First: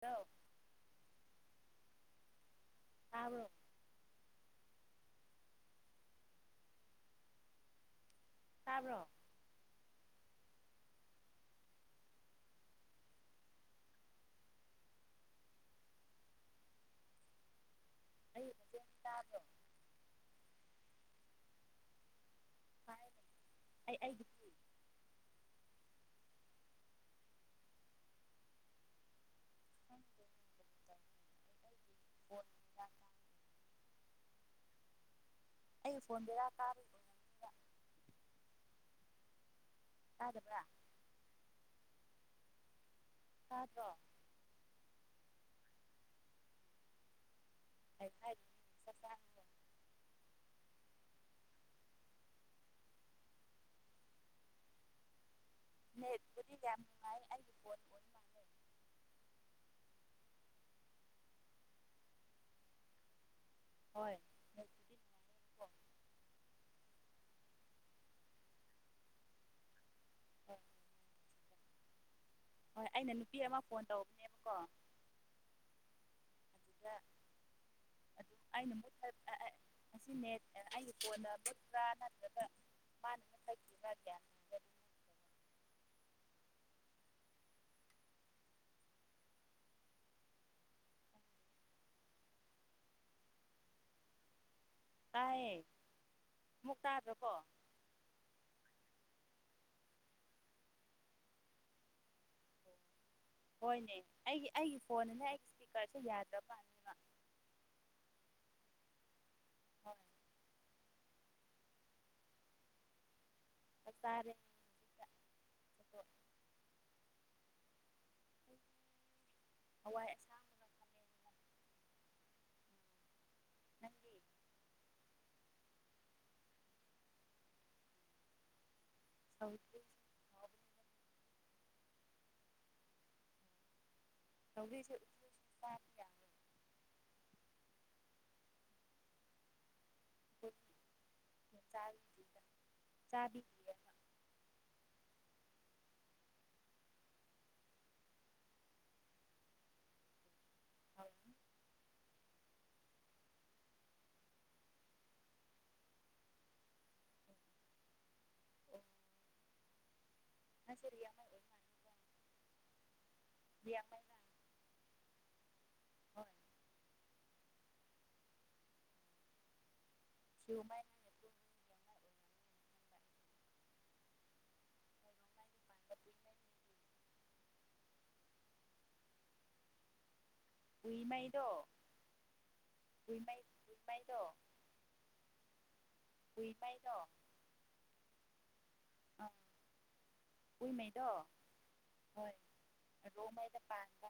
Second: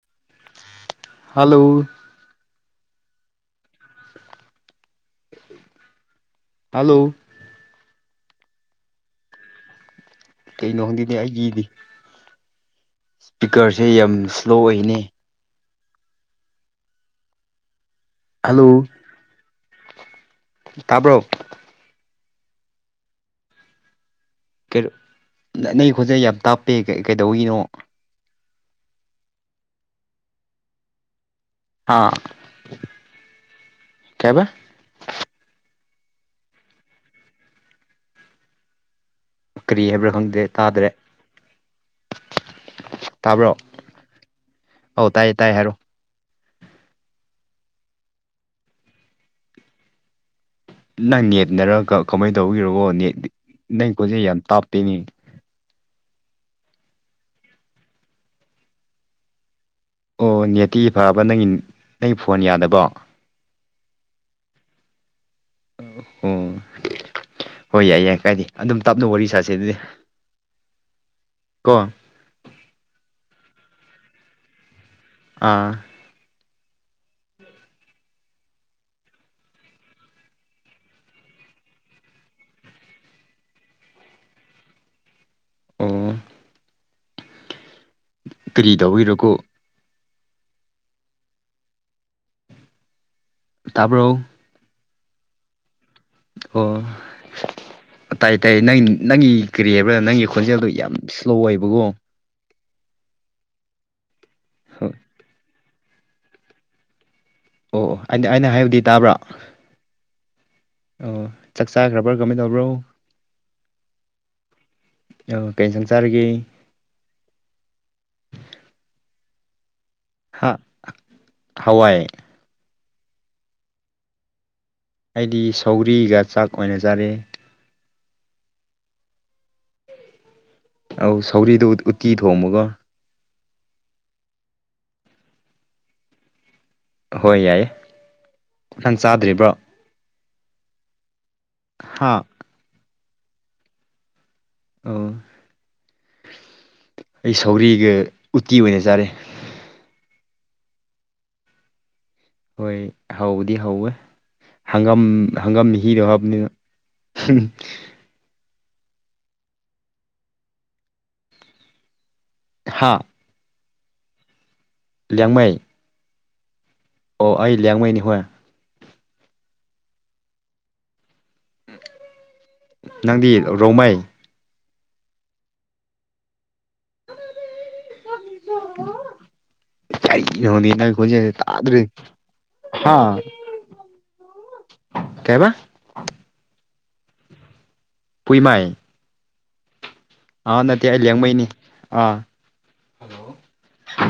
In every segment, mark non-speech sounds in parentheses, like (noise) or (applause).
hello hello ꯑꯥꯕ hello ꯇꯥꯕ꯭ꯔꯣ ꯀꯩꯅꯣꯝꯒꯤꯅꯦ ꯑꯩꯒꯤꯗꯤ ꯏꯁ꯭ꯄꯤꯀꯔꯁꯦ ꯌꯥꯝ ꯁ꯭ꯂꯣ ꯑꯣꯏꯅꯤ ꯍꯜꯂꯣ ꯇꯕ꯭ꯔꯣ ꯇꯥꯕ꯭ꯔꯣ ꯍꯥꯏ ꯑꯩ ꯑꯩꯒꯤ ꯅꯪ ꯈꯣꯖꯩ ꯌꯥꯝ ꯇꯥꯞꯄꯦ ꯀꯩꯗꯧꯔꯤꯅꯣ (unintelligible) ꯍꯥ ꯀꯩꯍꯥꯏꯕ ꯑꯩ ꯐꯣꯟ ꯕꯦꯔꯥ ꯀꯔꯤ ꯀꯔꯤ ꯍꯥꯏꯕ꯭ꯔꯥ ꯈꯪꯗꯦ ꯇꯥꯗꯕ꯭ꯔꯥ ꯇꯥꯗ꯭ꯔꯦ ꯇꯥꯕ꯭ꯔꯣ ꯇꯥꯗ꯭ꯔꯣ ꯑꯧ ꯇꯥꯏꯌꯦ ꯇꯥꯏꯌꯦ ꯍꯥꯏꯔꯛꯣ ꯐ ꯐꯥꯏ ꯅꯪ ꯅꯦꯠꯅꯔ ꯀꯃꯥꯏꯅ ꯇꯧꯕꯒꯤꯔꯣꯕꯣ ꯅꯦꯠ ꯅꯪ ꯀꯣꯟꯆꯦ ꯌꯥꯝ ꯇꯥꯞꯄꯤꯅꯦ ꯃꯦꯠꯕꯨꯗꯤ ꯌꯥꯝ ꯅꯨꯡꯉꯥꯏ ꯐꯣꯟ ꯑꯣꯏ ꯃꯥꯜꯂꯦ ꯑꯣ ꯅꯦꯇꯤ ꯐꯕ ꯅꯪ ꯅꯪ ꯐꯣꯟ ꯌꯥꯗꯕꯣ ꯍꯣꯏ ꯅꯦꯠꯄꯨꯗꯤ ꯅꯨꯡꯉꯥꯏꯌꯦꯕꯀꯣ ꯑꯣ ꯍꯣꯏ ꯌꯥꯏ ꯌꯥꯏ ꯀꯥꯏꯗ ꯑꯗꯨꯝ ꯇꯥꯞꯅ ꯋꯥꯔꯤ ꯁꯥꯁꯦ ꯑꯗꯨꯗꯤ ꯑꯣ ꯀꯣ ꯍꯣꯏ ꯑꯩꯅ ꯅꯨꯄꯤ ꯑꯃ ꯐꯣꯟ ꯇꯧꯕꯅꯦꯕꯀꯣ ꯑꯥ ꯑ ꯑꯗꯨ ꯑꯩꯅꯨ ꯉꯁꯤꯅꯦ ꯑꯩꯒꯤ ꯐꯣꯟꯗ ꯃꯨꯠꯄ꯭ꯔꯥ ꯅꯠꯇ꯭ꯔꯒ ꯃꯥꯟ ꯔ ꯑꯣ ꯀꯔꯤ ꯇꯧꯕꯒꯤꯔꯣꯀꯣ ꯇꯥꯔꯕꯣ ꯇꯥꯏꯌꯦ ꯑꯃꯨꯛ ꯑꯣ ꯇꯥꯗ꯭ꯔꯣꯀꯣ ꯇꯥꯏꯌꯦ ꯇꯥꯏꯌꯦ ꯅꯪ ꯅꯪꯒꯤ ꯀꯔꯤ ꯍꯥꯏꯕ꯭ꯔꯥ ꯅꯪꯒꯤ ꯈꯣꯟꯖꯦꯜꯗꯨ ꯌꯥꯝ ꯏꯁꯂꯣ ꯑꯣꯏꯕꯀꯣ ꯍꯣꯏꯅꯦ ꯑꯩꯒꯤ ꯑꯩꯒꯤ ꯐꯣꯟꯗꯅ ꯑꯩꯒꯤ ꯏꯁꯄꯤꯀꯔꯁꯦ ꯌꯥꯗꯕ ꯄꯥꯅꯤ ꯑꯣ ꯑꯩꯅ ꯑꯩꯅ ꯍꯥꯏꯕꯗꯤ ꯇꯥꯕ꯭ꯔꯥ ꯍꯣꯏ ꯑꯣ ꯆꯥꯛ ꯆꯥꯈ꯭ꯔꯕ꯭ꯔꯥ ꯀꯃꯥꯏꯅ ꯇꯧꯕ꯭ꯔꯣ ꯑꯇꯥꯥꯔꯦ ꯑꯣ ꯀꯔꯤ ꯏꯟꯁꯥꯡ ꯆꯥꯔꯒꯦ ꯍꯋꯥꯏ ꯍꯥ ꯑꯁꯥꯡꯕꯒ ꯈꯥꯃꯦꯟ ꯍꯋꯥꯏ ꯅꯒꯤ ꯑꯩꯗꯤ ꯁꯧꯔꯤꯒ ꯆꯥꯛ ꯑꯣꯏꯅ ꯆꯥꯔꯦ ꯍꯧ ꯑꯧ ꯁꯧꯒ꯭ꯔꯤꯗꯨꯣ ꯎꯠꯇꯤ ꯊꯣꯡꯕꯒꯣ (unintelligible) ꯍꯣꯏ ꯌꯥꯏꯌꯦ ꯑꯣꯛ ꯁꯟ ꯆꯥꯗ꯭ꯔꯤꯕ꯭ꯔꯣ ꯍꯥ (unintelligible) ꯑ ꯑꯩ ꯁꯧꯒ꯭ꯔꯤꯒ ꯎꯇꯤ ꯑꯣꯏꯅ ꯆꯥꯔꯦ ꯍ ꯍꯣꯏ ꯍꯧꯕꯗꯤ ꯍꯧꯋꯦ ꯍꯪꯒꯝ ꯍꯪꯒꯝ ꯍꯤꯔꯣ ꯍꯥꯏꯕꯅꯤꯅ ꯑꯣ ꯑ ꯁꯔꯤ ꯌꯥꯝ ꯑꯃ ꯍꯥꯥ ꯥꯏ ꯂꯤꯌꯥꯡꯃꯩ ꯍꯣꯏ ꯑꯣ ꯑꯩ ꯂꯌꯥꯡꯃꯩꯅꯤ ꯍꯣꯏ ꯌꯌꯨꯃ ꯅꯪ ꯅꯪꯗꯤ ꯔꯣꯡꯃꯩ ꯍꯣꯏꯔꯣꯡꯃꯩꯗ ꯄꯥꯟꯕ ꯄꯨꯏꯃꯩ ꯀꯩꯅꯣꯅꯦ ꯅꯪ ꯈꯣꯟꯖꯦꯟꯁꯦ ꯇꯥꯗ꯭ꯔꯦ ꯔꯨꯏꯃꯩ ꯔꯨꯏꯃꯩꯗꯣ ꯀꯕ ꯋꯨꯏꯄꯩꯗꯣ ꯄꯨꯏꯃꯥꯏ ꯑ ꯑꯥ ꯅꯠꯇꯦ ꯑꯩ ꯂꯤꯌꯥꯡꯃꯩꯅꯤ ꯑꯥ ꯔꯣꯃꯥꯏꯗ ꯄꯥꯟꯈ꯭ꯔꯦ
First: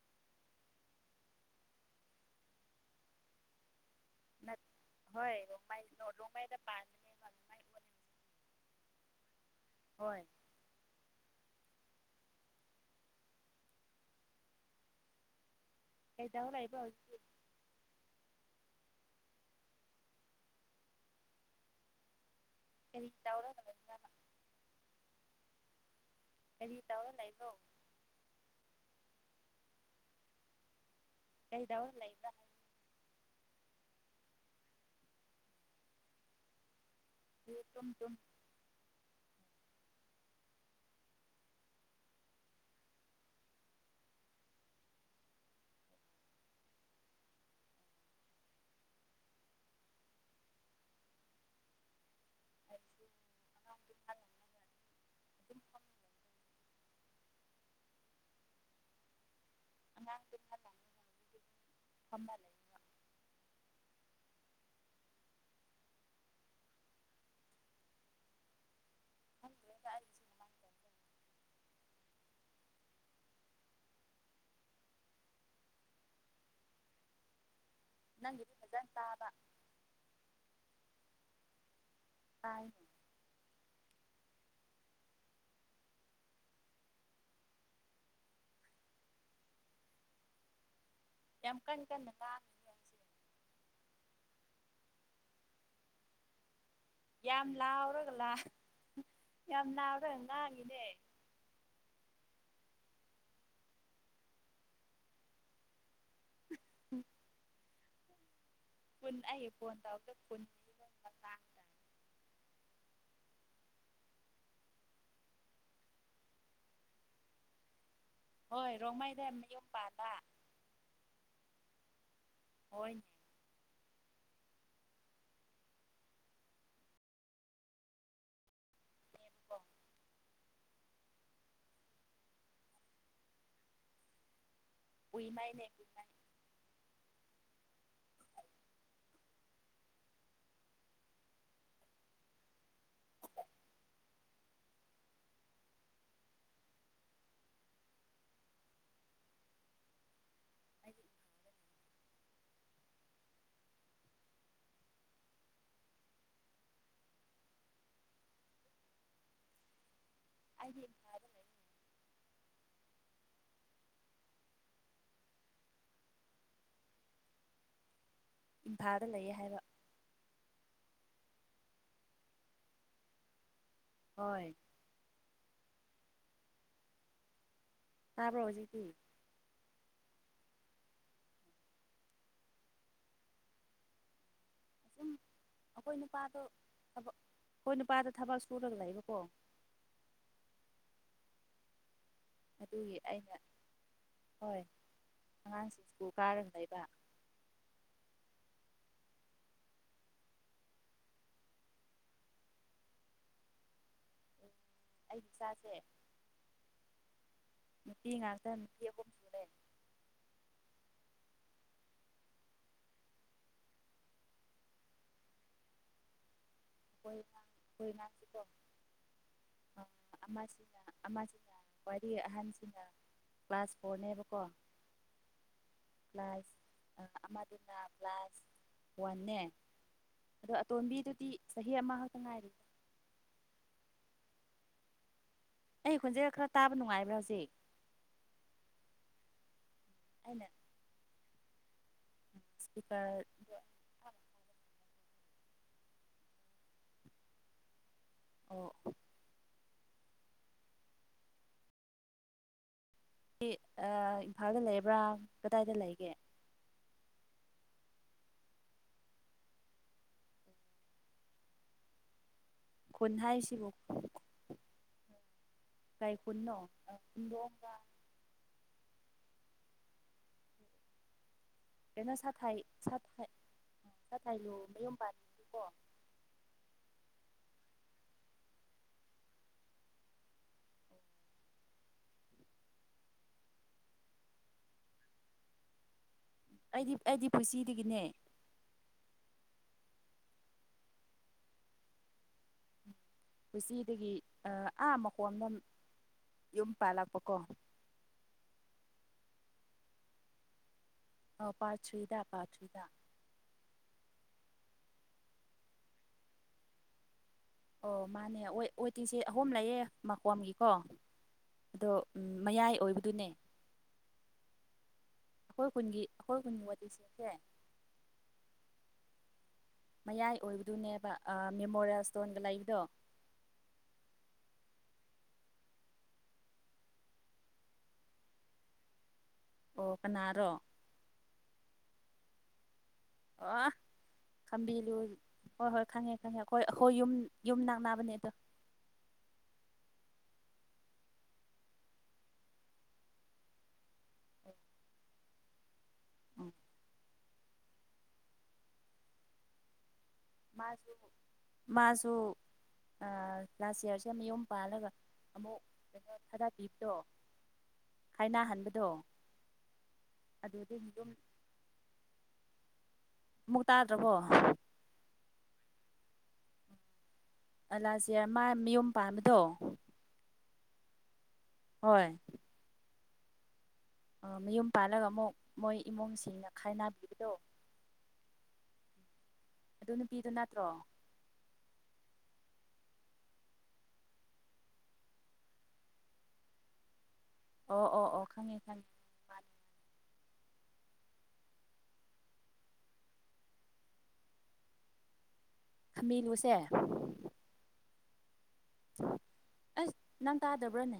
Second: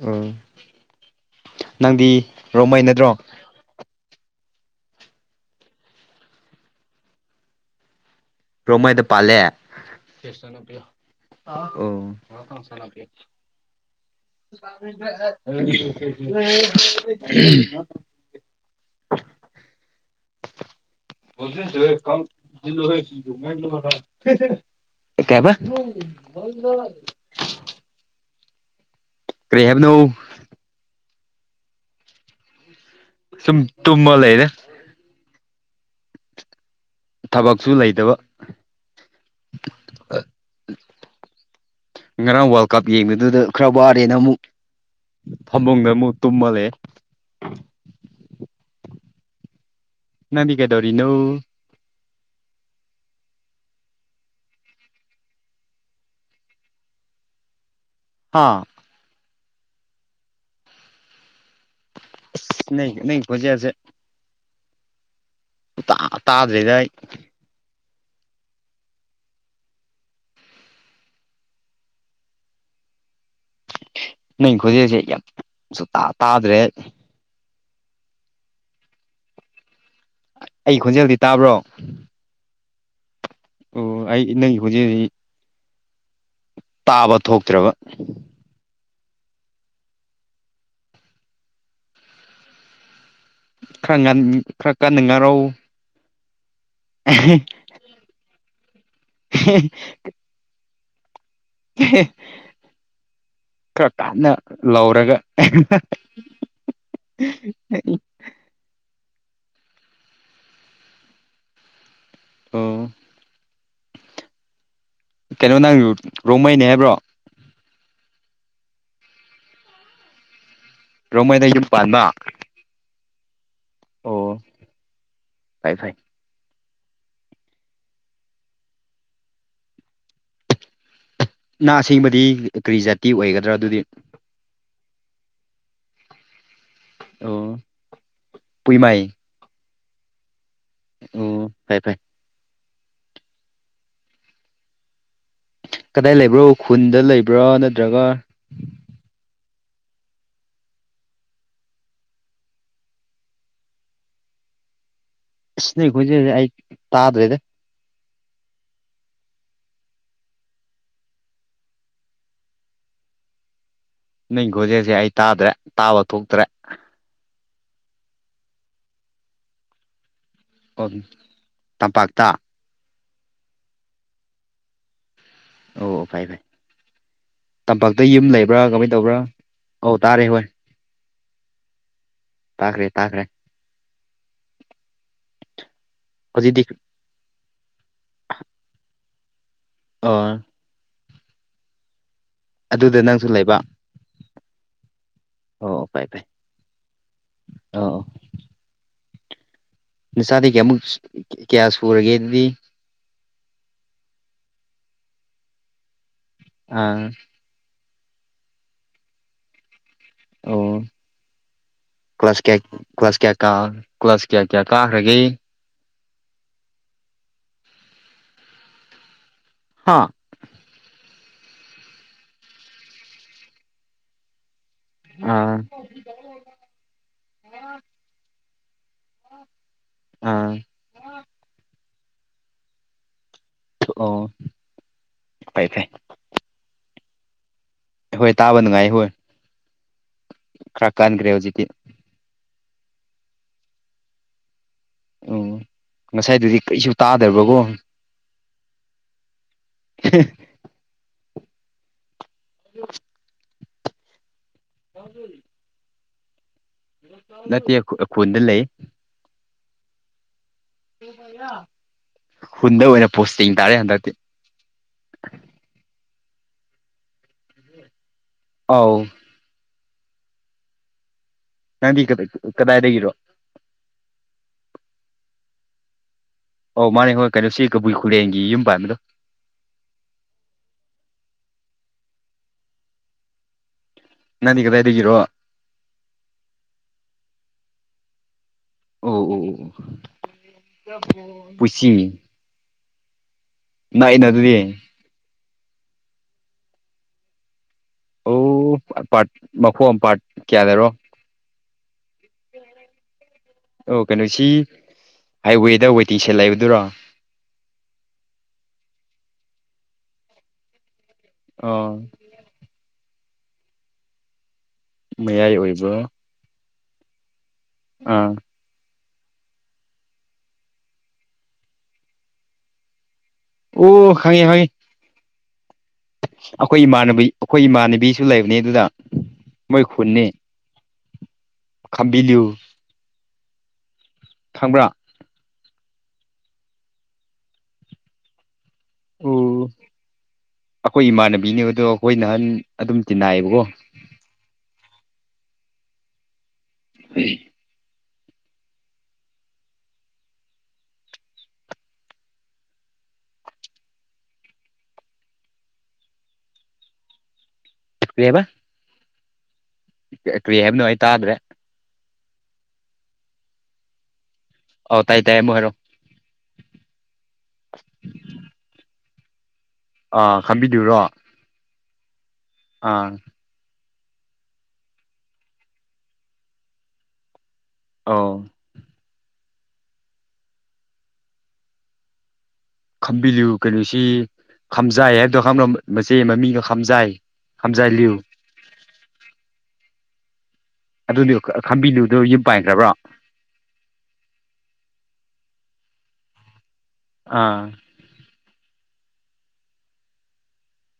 ꯎꯝ ꯅꯪꯗꯤ ꯔꯣꯃꯩꯅꯗ꯭ꯔꯣ ꯅ ꯍꯣꯏ ꯔꯨꯃꯥꯏ ꯅ ꯔꯨꯃꯥꯏꯗ ꯄ ꯄ꯭ꯔꯣꯃꯥꯏꯗ ꯄꯥꯜꯂꯦ ꯍꯣꯏ (unintelligible) ꯀꯩꯗꯧ (unintelligible) ꯂꯩꯕ꯭ꯔꯣ ꯍꯧꯖꯤꯛꯇꯤ (unintelligible) ꯀꯔꯤ ꯇꯧꯔ ꯂꯩꯕ꯭ꯔꯕ (unintelligible) ꯀꯩ ꯍꯥꯏꯕ ꯀꯔꯤ ꯇꯧꯔ ꯂꯩꯕꯣ ꯀ꯭ꯔꯦꯍꯕꯅꯣ ꯀꯩꯗꯧꯔ ꯂꯩꯕ꯭ꯔꯥ ꯁ ꯇꯨꯝꯃꯜ ꯂꯩ ꯂꯩꯗ ꯍꯥꯏꯕꯁꯨ ꯊꯕꯛꯁꯨ ꯇꯨꯝ ꯇꯨꯝ ꯂꯩꯇꯕ ꯉꯔꯥꯡ ꯋꯥꯔꯜ ꯀꯞ ꯌꯦꯡꯕꯗꯨꯗ ꯈꯔ ꯋꯥꯔꯦꯅ ꯑꯃꯨꯛ ꯐꯃꯨꯡꯗ ꯑꯃꯨꯛ ꯇꯨꯝꯃ ꯂꯩꯌꯦ ꯅꯗꯤꯒꯦꯗꯧꯔꯤꯅꯣ (unintelligible) ꯍꯥꯥ ꯑꯥꯡ ꯂ ꯊꯃ ꯂꯩ ꯅ ꯅ ꯈꯣꯖꯤꯁꯦ ꯇꯥꯗ꯭ꯔꯤꯗꯩ ꯍꯝ ꯅꯪ ꯈꯣꯏꯖꯤꯛꯁꯦ ꯌꯥꯝ ꯁ ꯇꯥꯗ꯭ꯔꯦ ꯅꯪꯒꯤꯗꯤ ꯐꯖꯅ ꯆꯥꯕ ꯑꯩ ꯈꯣꯟꯖꯦꯜꯗꯤ ꯇꯥꯕ꯭ꯔꯣ ꯑꯥ ꯑꯣ ꯑꯩ ꯅꯪꯒꯤ ꯍꯧꯖꯤꯛ ꯍꯧꯖꯤꯛ ꯇꯥꯕ ꯊꯣꯛꯇ꯭ꯔꯕ ꯌꯥꯝ ꯀꯟ ꯀꯟꯅꯀ ꯈꯔ ꯉ ꯈꯔ ꯀꯥꯟꯅꯤꯡꯉꯥꯏꯔꯧ ꯌꯥꯝ ꯂꯥꯎꯔꯒ ꯂꯥꯎ ꯌꯥꯝ ꯂꯥꯎꯔꯒ ꯉꯥꯡꯉꯤꯅꯦ ꯈꯔ ꯀꯥꯟꯅ ꯂꯧꯔꯒ (inaudible) ꯄꯨꯨꯟ ꯑꯏꯌꯦ ꯐꯣꯟ ꯇꯧꯒ ꯐꯨꯟ ꯑꯣ ꯀꯩꯅꯣ ꯅꯪ ꯔꯣꯡꯃꯩꯅꯦ ꯍꯥꯏꯕ꯭ꯔꯣ ꯍꯣꯏ ꯔꯣꯡꯃꯩꯗ ꯌꯨꯝ ꯄꯥꯟꯂ ꯔꯣꯃꯣꯏꯗ ꯌꯨꯝ ꯄꯥꯟꯕ ꯍꯣꯏ ꯑꯣ ꯐꯥꯏ ꯐꯥꯏ ꯍꯦꯝꯄꯣꯡ ꯅꯥꯁꯦꯡꯕꯗꯤ ꯀꯔꯤ ꯖꯥꯇꯤ ꯑꯣꯏꯒꯗ꯭ꯔꯥ ꯑꯗꯨꯗꯤ ꯎꯨꯏꯃꯥꯏꯅꯦ ꯀꯨꯏꯃꯥꯏꯅꯦ ꯑꯣ ꯄꯏꯃꯥꯏ ꯑꯣ ꯐꯥꯏ ꯐꯥꯏ ꯀꯗꯥꯏ ꯂꯩꯕ꯭ꯔꯣ ꯎꯈꯨꯜꯗ ꯂꯩꯕ꯭ꯔꯥ ꯅꯠꯇ꯭ꯔꯒ ꯍꯥꯏ ꯏꯁꯅꯤꯈꯣꯏꯖꯤꯦ ꯑꯩ ꯇꯥꯗ꯭ꯔꯦꯗ ꯑ ꯃꯔ ꯅꯪ ꯈꯣꯖꯦꯁꯦ ꯑꯩ ꯇꯥꯗ꯭ꯔꯦ ꯇꯥꯕ ꯊꯣꯛꯇ꯭ꯔꯦ ꯏꯝꯐꯥꯗ ꯂꯩꯌꯦ ꯍꯥꯏꯕ ꯇꯝꯄꯥꯛꯇ ꯍꯣꯏ ꯑꯣ ꯐꯩ ꯐꯩ ꯇꯝꯄꯥꯛꯇ ꯌꯨꯝ ꯇꯥꯕ꯭ꯔꯣ ꯂꯩꯕ꯭ꯔꯥ ꯍꯧꯖꯤꯛꯇꯤ ꯀꯃꯥꯏꯅ ꯇꯧꯕ꯭ꯔꯥ ꯑꯧ ꯇꯥꯔꯦ ꯍꯣꯏ ꯇꯥꯈ꯭ꯔꯦ ꯇꯥꯈ꯭ꯔꯦ ꯁꯨꯝ ꯑꯩꯈꯣꯏ ꯅꯨꯄꯥꯗꯣ ꯍꯧꯖꯤꯛꯇꯤ ꯊꯕꯛ ꯑꯩꯈꯣꯏ ꯅꯨꯄꯥꯗ ꯊꯕꯛ ꯁꯨꯔꯒ ꯂꯩꯕꯀꯣ ꯑꯣ ꯑꯗꯨꯒꯤ ꯑꯗꯨꯗ ꯅꯪꯁꯨ ꯑꯩꯅ ꯂꯩꯕ ꯍꯣꯏ ꯑꯉꯥꯡꯁꯤꯡ ꯁ꯭ꯀꯨꯜ ꯀꯥꯔꯝ ꯂꯩꯕ ꯑ ꯅꯆꯥꯗꯒꯤ ꯀꯌꯥꯃꯨꯛ ꯀꯌꯥ ꯁꯨꯔꯒꯦ ꯑꯗꯨꯗꯤ ꯑꯩ ꯏꯆꯥꯁꯦ ꯑꯥ ꯅꯨꯅꯨꯡꯄꯤꯤ ꯉꯥꯛꯇ ꯅꯨꯅꯨꯡꯇ ꯑꯩꯈꯨꯝ ꯑꯣ ꯀ꯭ꯂꯥꯁ ꯀꯌꯥ ꯀ꯭ꯂꯥꯁ ꯀꯌꯥ ꯀꯥ ꯀ꯭ꯂꯥꯁ ꯀꯌꯥ ꯀꯌꯥ ꯀꯥꯈ꯭ꯔꯒꯦ ꯍꯣꯏꯁꯤꯗꯣ ꯍꯥꯥ ꯑꯃꯁꯤꯅ ꯑꯃꯁꯤꯅ ꯋꯥꯔꯤꯏ ꯑꯍꯟꯁꯤꯡꯅ ꯀ꯭ꯂꯥꯁ ꯐꯣꯔꯅꯦꯕꯀꯣ ꯑꯥ ꯭ꯂꯥꯁ ꯑꯃꯗꯨꯅ ꯭ꯂꯥꯁ ꯋꯥꯟꯅꯦ ꯑꯗꯣ ꯑꯥ ꯑꯇꯣꯝꯕꯤꯗꯨꯗꯤ ꯆꯍꯤ ꯑꯃꯈꯛꯇ ꯉꯥꯏꯔꯤ ꯑꯣ ꯐꯩ ꯐꯩ ꯑꯩ ꯈꯣꯟꯖꯦꯜ ꯈꯔ ꯇꯥꯕ ꯅꯨꯡꯉꯥꯏꯕ꯭ꯔꯥ ꯍꯧꯖꯤꯛ ꯍꯣꯏ ꯇꯥꯕ ꯅꯨꯡꯉꯥꯏ ꯍꯣꯏ ꯈꯔ ꯀꯥꯟꯈ꯭ꯔꯦ ꯍꯧꯖꯤꯛꯇꯤ ꯄꯤꯄꯔ ꯎꯝ ꯉꯁꯥꯏꯗꯨꯗꯤ ꯀꯔꯤꯁꯨ ꯇꯥꯗꯕꯀꯣ ꯑꯣ (unintelligible) ꯎꯝ ꯁꯤ ꯏꯝꯐꯥꯜꯗ ꯂꯩꯔꯕ꯭ꯔꯥ ꯀꯗꯥꯏꯗ ꯂꯩꯒꯦ ꯅꯠꯇꯦ ꯑꯩꯈꯣꯟꯗ ꯂꯩ (unintelligible) (inaudible) ꯑꯣꯏꯅ ꯈꯨꯟ ꯄꯣꯁꯇꯤꯡ ꯍꯥꯏꯔꯤꯁꯤꯕꯣ ꯇꯥꯔꯦ ꯍꯟꯗꯛꯇꯤ ꯁꯥꯏꯈꯣꯟꯅꯣ ꯈꯟꯗꯣꯅꯨꯡꯕ ꯑꯥꯎ ꯅꯪꯗꯤ ꯑꯩꯅ ꯁꯥꯊꯥꯏ ꯀꯗꯥꯏꯗꯒꯤꯔꯣ ꯁꯥꯊꯥꯏ ꯂꯨ ꯃ ꯌꯣꯕꯥꯅꯤ ꯀꯣ ꯑꯣꯧ ꯃꯥꯅꯦ ꯍꯣꯏ ꯀꯩꯅꯣ ꯁꯤ ꯀꯕꯨꯏ ꯈꯨꯔꯦꯡꯒꯤ ꯌꯨꯝ ꯄꯥꯏꯕꯗꯣ ꯅꯗꯤ ꯀꯗꯥꯏꯗꯒꯤꯔꯣ ꯑꯩꯗꯤ ꯑꯩꯗꯤ ꯄꯨꯟꯁꯤꯗꯒꯤꯅꯦ ꯑꯣ ꯄꯣꯏꯁꯤꯅꯤ ꯀꯆꯤꯗꯒꯤ ꯑꯗꯨꯗꯤ ꯑꯥ ꯃꯈꯣꯗ ꯌꯨꯝ ꯄꯥꯜꯂꯛꯄꯀꯣ ꯑꯥ ꯄꯥꯔꯠ ꯃꯈꯣꯡ ꯑꯃ ꯄꯥꯔꯠ ꯀꯌꯥꯗꯔꯣ ꯑ ꯄꯗ ꯄꯗ ꯑꯣ ꯀꯩꯅꯣꯁꯤ ꯍꯥꯏꯋꯦꯗ ꯋꯦꯇ ꯁꯠ ꯂꯩꯕꯗꯨꯔꯣ ꯑꯣ ꯃꯥꯅꯦ ꯑꯣꯏ ꯇꯤꯡꯁꯦꯠ ꯑꯍꯨꯝ ꯂꯩꯌꯦ ꯃꯈꯀꯣꯝꯒꯤꯀꯣ ꯑꯗꯣ ꯑꯣ ꯎꯝ ꯃꯌꯥꯏ ꯑꯣꯏꯕꯗꯨꯅꯦ ꯃꯌꯥꯏ ꯑꯩꯈꯣꯏ ꯀꯨꯟꯒꯤ ꯑꯣꯏꯕ꯭ꯔꯣ ꯑꯩꯈꯣꯏ ꯀꯨꯟꯒꯤ ꯃꯇꯦꯛꯁꯤꯡꯁꯦ ꯑꯥ ꯃꯌꯥꯏ ꯑꯣꯏꯕꯗꯨꯅꯦꯕ ꯃꯦꯃꯣꯔꯤꯌꯦꯜ ꯁ꯭ꯇꯣꯟꯒ ꯂꯩꯕꯗꯣ ꯑꯣ ꯍꯪꯉꯦ ꯍꯪꯉꯦ ꯑꯩꯈꯣꯏ ꯏꯃꯥꯟꯅꯕꯤ ꯑꯩꯈꯣꯏ ꯏꯃꯥꯟꯅꯕꯤꯁꯨ ꯂꯩꯕꯅꯦ ꯑꯗꯨꯗ ꯃꯣꯏ ꯑꯣ ꯍꯣꯟꯅ ꯀꯅꯥꯔꯣ ꯈꯝꯕꯤꯂꯤ ꯑ ꯈꯝꯕꯤ ꯈꯪꯕ꯭ꯔꯥ ꯂꯨ ꯍꯣꯏ ꯍꯣꯏ ꯈꯪꯉꯦ ꯈꯪꯉꯦ ꯑꯩꯈꯣꯏ ꯑꯩꯈꯣꯏ ꯌꯨꯝ ꯌꯨꯝ ꯛꯅꯕꯅꯦ ꯑꯗꯣ ꯑꯣ ꯑꯩꯈꯣꯏ ꯏꯃꯥꯟꯅꯕꯤꯅꯦꯕ ꯑꯗꯣ ꯑꯩꯈꯣꯏ ꯅꯍꯥꯟ ꯑꯗꯨꯝ ꯇꯤꯟꯅꯏꯌꯦꯕꯀꯣ ꯎ ꯑꯣ ꯍ ꯃꯥꯁꯨ ꯃꯥꯁꯨ ꯂꯥꯁ ꯌꯌꯥꯔꯁꯦ ꯃꯌꯣꯨꯝ ꯄꯥꯜꯂꯒ ꯑꯃꯨꯛ ꯀꯩꯅꯣ ꯈꯔ ꯄꯤꯕꯗꯣ ꯀꯔꯤ ꯍꯥꯏꯕ ꯊꯥꯏꯅꯍꯟꯕꯗꯣ ꯀꯔꯤ ꯍꯥꯏꯕꯅꯣꯉ ꯑꯩ ꯇꯥꯗ꯭ꯔꯦ ꯃꯨꯛ ꯇꯥꯗ꯭ꯔꯕꯣ ꯑꯧ ꯇꯥꯏ ꯇꯥꯏꯌꯦ ꯃꯕꯨꯣꯏ ꯍꯥꯏꯔꯣ ꯑꯂꯥꯁꯤꯌꯥ ꯃꯥ ꯃꯤꯌꯨꯝ ꯄꯥꯝꯕꯗꯣ ꯑꯥ ꯈꯝꯕꯤꯗꯨꯔꯣ ꯍꯣꯏ ꯑꯥ ꯃꯌꯨꯝ ꯄꯥꯜꯂꯒ ꯑꯃꯨꯛ ꯃꯣꯏ ꯏꯃꯨꯡꯁꯤꯡꯅ ꯈꯥꯏꯅꯕꯤꯕꯗꯣ ꯑꯥꯎ ꯑꯗꯨ ꯅꯨꯄꯤꯗꯨꯣ ꯅꯠꯇ꯭ꯔꯣ ꯈꯝꯕꯤꯂꯨ ꯀꯩꯅꯣꯁꯤ ꯈꯥꯝꯖꯥꯏ ꯍꯥꯏꯕꯗꯣ ꯈꯪ ꯃꯆꯦ ꯃꯃꯤꯡꯅꯣ ꯈꯥꯝꯖꯥꯏ ꯑꯣ ꯑꯣ ꯑꯣ ꯈꯪꯉꯤ ꯈꯪꯉꯤ ꯑꯗꯨꯗꯤ ꯈꯝꯕꯤꯗꯨꯨꯗꯣ ꯌꯨꯝ ꯄꯥꯏꯈ꯭ꯔꯕ꯭ꯔꯣ ꯈꯃꯂꯨꯁꯦ ꯑꯥ ꯑꯁ ꯅꯪ ꯇꯥꯗꯕ꯭ꯔꯥꯅꯦ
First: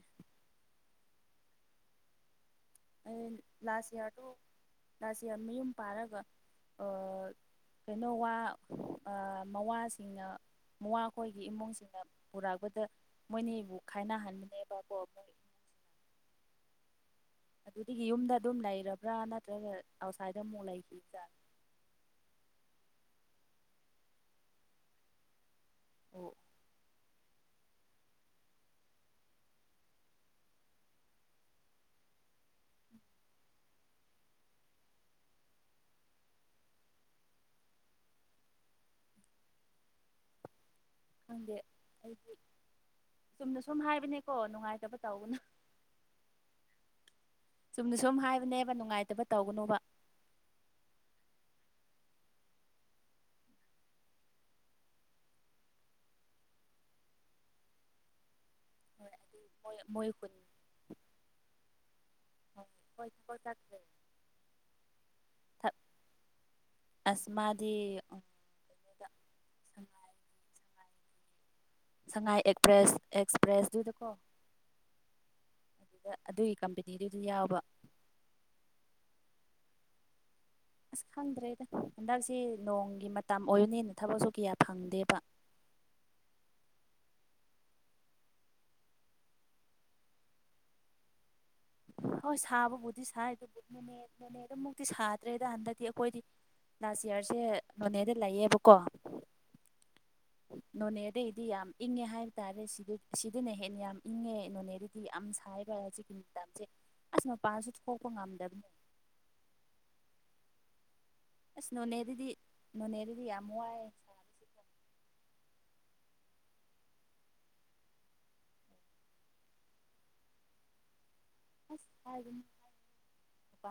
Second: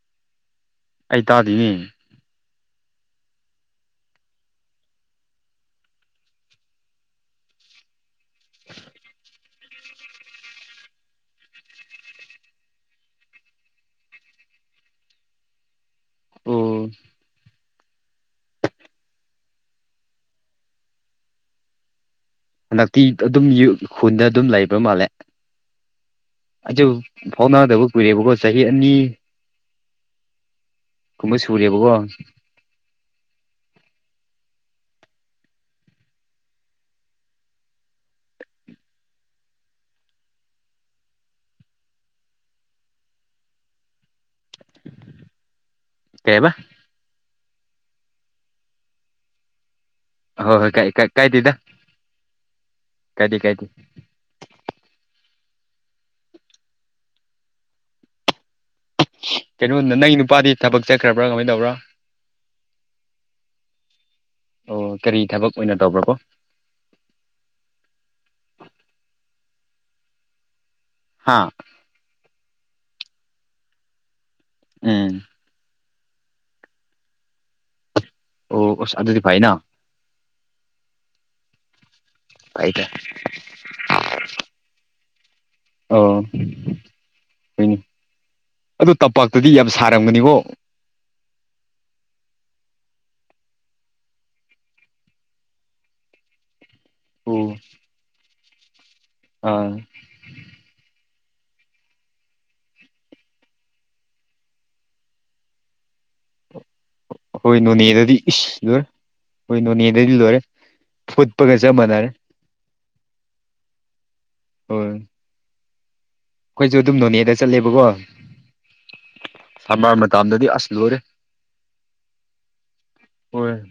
ꯑꯩ ꯇꯥꯗꯣꯏꯅꯦ ꯑꯩ ꯂꯥꯁ ꯏꯌꯥꯔꯗꯨ ꯂꯥꯁ ꯏꯌꯥꯔ ꯃꯌꯨꯝ ꯄꯥꯔꯒ ꯀꯩꯅꯣ ꯋꯥ ꯃꯋꯥꯁꯤꯡꯅ ꯃꯋꯥꯈꯣꯏꯒꯤ ꯏꯃꯨꯡꯁꯤꯡꯅ ꯄꯨꯔꯛꯄꯗ ꯃꯣꯏꯅꯤꯕꯨ ꯈꯥꯏꯅꯍꯟꯕꯅꯦꯕꯀꯣ ꯃꯣꯏ ꯑꯣ ꯑꯗꯨꯗꯒꯤ ꯌꯨꯝꯗ ꯑꯗꯨꯝ ꯂꯩꯔꯕ꯭ꯔꯥ ꯅꯠꯇ꯭ꯔꯒ ꯑꯥꯎꯠꯁꯥꯏꯗ ꯑꯃꯨꯛ ꯂꯩꯇꯥ ꯍꯟꯗꯛꯇꯤ ꯑꯗꯨꯝ ꯈꯨꯟꯗ ꯑꯗꯨꯝ ꯂꯩꯕ ꯃꯥꯜꯂꯦ ꯑꯣ ꯑꯩ ꯐꯥꯎꯅꯗꯕ ꯀꯨꯏꯔꯦꯕꯀꯣ ꯆꯍꯤ ꯑꯅꯤ ꯀꯨꯝꯣꯏ ꯁꯨꯔꯦꯕꯀꯣ ꯈꯪꯗꯦ ꯑꯩꯗꯤ ꯆꯨꯝꯅ ꯁꯨꯝ ꯍꯥꯏꯕꯅꯦꯀꯣ ꯅꯨꯡꯉꯥꯏꯇꯕ ꯇꯧꯕꯅ ꯀꯩꯕ ꯆꯨꯝꯅ ꯁꯨꯝ ꯍꯥꯏꯕꯅꯦꯕ ꯅꯨꯡꯉꯥꯏꯇꯕ ꯇꯧꯒꯅꯣꯕ ꯍꯣ ꯍꯣꯏ ꯀ ꯀ ꯀꯥꯏ ꯇꯗ ꯀꯥꯏꯗꯤ ꯀꯥꯏ ꯇ ꯍꯣꯏ ꯑꯗꯨ ꯃꯣꯏ ꯀꯩꯅꯣꯗ ꯃꯣꯏ ꯅꯪꯒꯤ ꯈꯨꯟ ꯅꯨꯄꯥꯗꯤ ꯊꯕꯛ ꯆꯠꯈ꯭ꯔꯕ꯭ꯔꯥ ꯀꯃꯥꯏꯅ ꯇꯧꯕ꯭ꯔꯥ ꯑꯣ ꯄꯣꯏꯁ ꯄꯩ ꯆꯥꯦ ꯑꯣ ꯀꯔꯤ ꯊꯕꯛ ꯑꯣꯏꯅ ꯇꯧꯕ꯭ꯔꯕꯣ ꯑꯁꯃꯗꯤꯉ ꯍꯥꯥ ꯁꯉꯥꯏꯛꯄ꯭ꯔꯦꯁ ꯑꯦꯛꯁꯄ꯭ꯔꯦꯁꯇꯨꯗꯀꯣ ꯎꯝ ꯑꯗꯨꯗ ꯑꯗꯨꯒꯤ ꯀꯝꯄꯦꯅꯤꯗꯨꯗꯨ ꯌꯥꯎꯕ ꯑꯣ ꯑꯁ ꯑꯗꯨꯗꯤ ꯐꯩꯅ ꯑꯁ ꯈꯪꯗ꯭ꯔꯦꯗ ꯍꯟꯗꯛꯁꯤ ꯐꯩ ꯐꯩ ꯅꯣꯡꯒꯤ ꯃꯇꯝ ꯑꯣꯏꯕꯅꯤꯅ ꯊꯕꯛꯁꯨ ꯀꯌꯥ ꯐꯪꯗꯦꯕ ꯑꯣ ꯍꯣꯏꯅꯦ ꯑꯗꯨ ꯇꯝꯄꯥꯛꯇꯗꯤ ꯌꯥꯝ ꯁꯥꯔꯝꯒꯅꯤꯀꯣ ꯍꯣꯏ ꯁꯥꯕꯕꯨꯗꯤ ꯁꯥꯏ ꯑꯗꯨꯕꯨꯅꯦꯠ ꯃꯅꯦꯠ ꯑꯃꯨꯛꯇꯤ ꯁꯥꯗ꯭ꯔꯦꯗ ꯍꯟꯗꯛꯇꯤ ꯑꯩꯈꯣꯏꯗꯤ ꯂꯥꯁ ꯌꯌꯥꯔꯁꯦ ꯑꯣ ꯅꯣꯅꯦꯗ ꯂꯩꯌꯦꯕꯀꯣ ꯑꯥ ꯅꯣꯅꯦꯗꯩꯗꯤ ꯌꯥꯝ ꯏꯪꯉꯦ ꯍꯥꯏꯕ ꯇꯥꯔꯦ ꯁꯤꯗꯅ ꯍꯦꯟꯅ ꯌꯥꯝ ꯏꯪꯉꯦ ꯅꯣꯅꯦꯗꯤ ꯗꯤ ꯌꯥꯝ ꯁꯥꯏꯕ ꯍꯧꯖꯤꯛꯀꯤ ꯃꯇꯝꯁꯦ ꯑꯁ ꯍꯣꯏ ꯃꯄꯥꯟꯁꯨ ꯊꯣꯛꯄ ꯅꯣꯅꯦꯗꯗꯤ ꯏꯁ ꯉꯝꯗꯕꯅꯦ ꯂꯣꯏꯔꯦ ꯍꯣꯏ ꯅꯣꯅꯦꯗꯗꯤ ꯂꯣꯏꯔꯦ ꯐꯨꯠꯄꯒ ꯑꯁ ꯆꯞ ꯃꯥꯟꯅꯔꯦ ꯅꯣꯅꯦꯗꯨꯗꯤ ꯅꯣꯅꯦꯗꯨꯗꯤ ꯌꯥꯝ ꯋꯥꯏ ꯁꯥꯕꯁꯤꯀꯣ ꯍꯣꯏ ꯑꯩꯈꯣꯏꯁꯨ ꯑꯗꯨꯝ ꯅꯣꯅꯦꯗ ꯆꯠꯂꯦꯕꯀꯣ ꯁꯔꯃꯔ ꯃꯇꯗꯗꯤ ꯑꯁ ꯂꯣꯏꯔꯦ ꯑꯁ ꯍꯥꯏꯝ ꯍꯣꯏ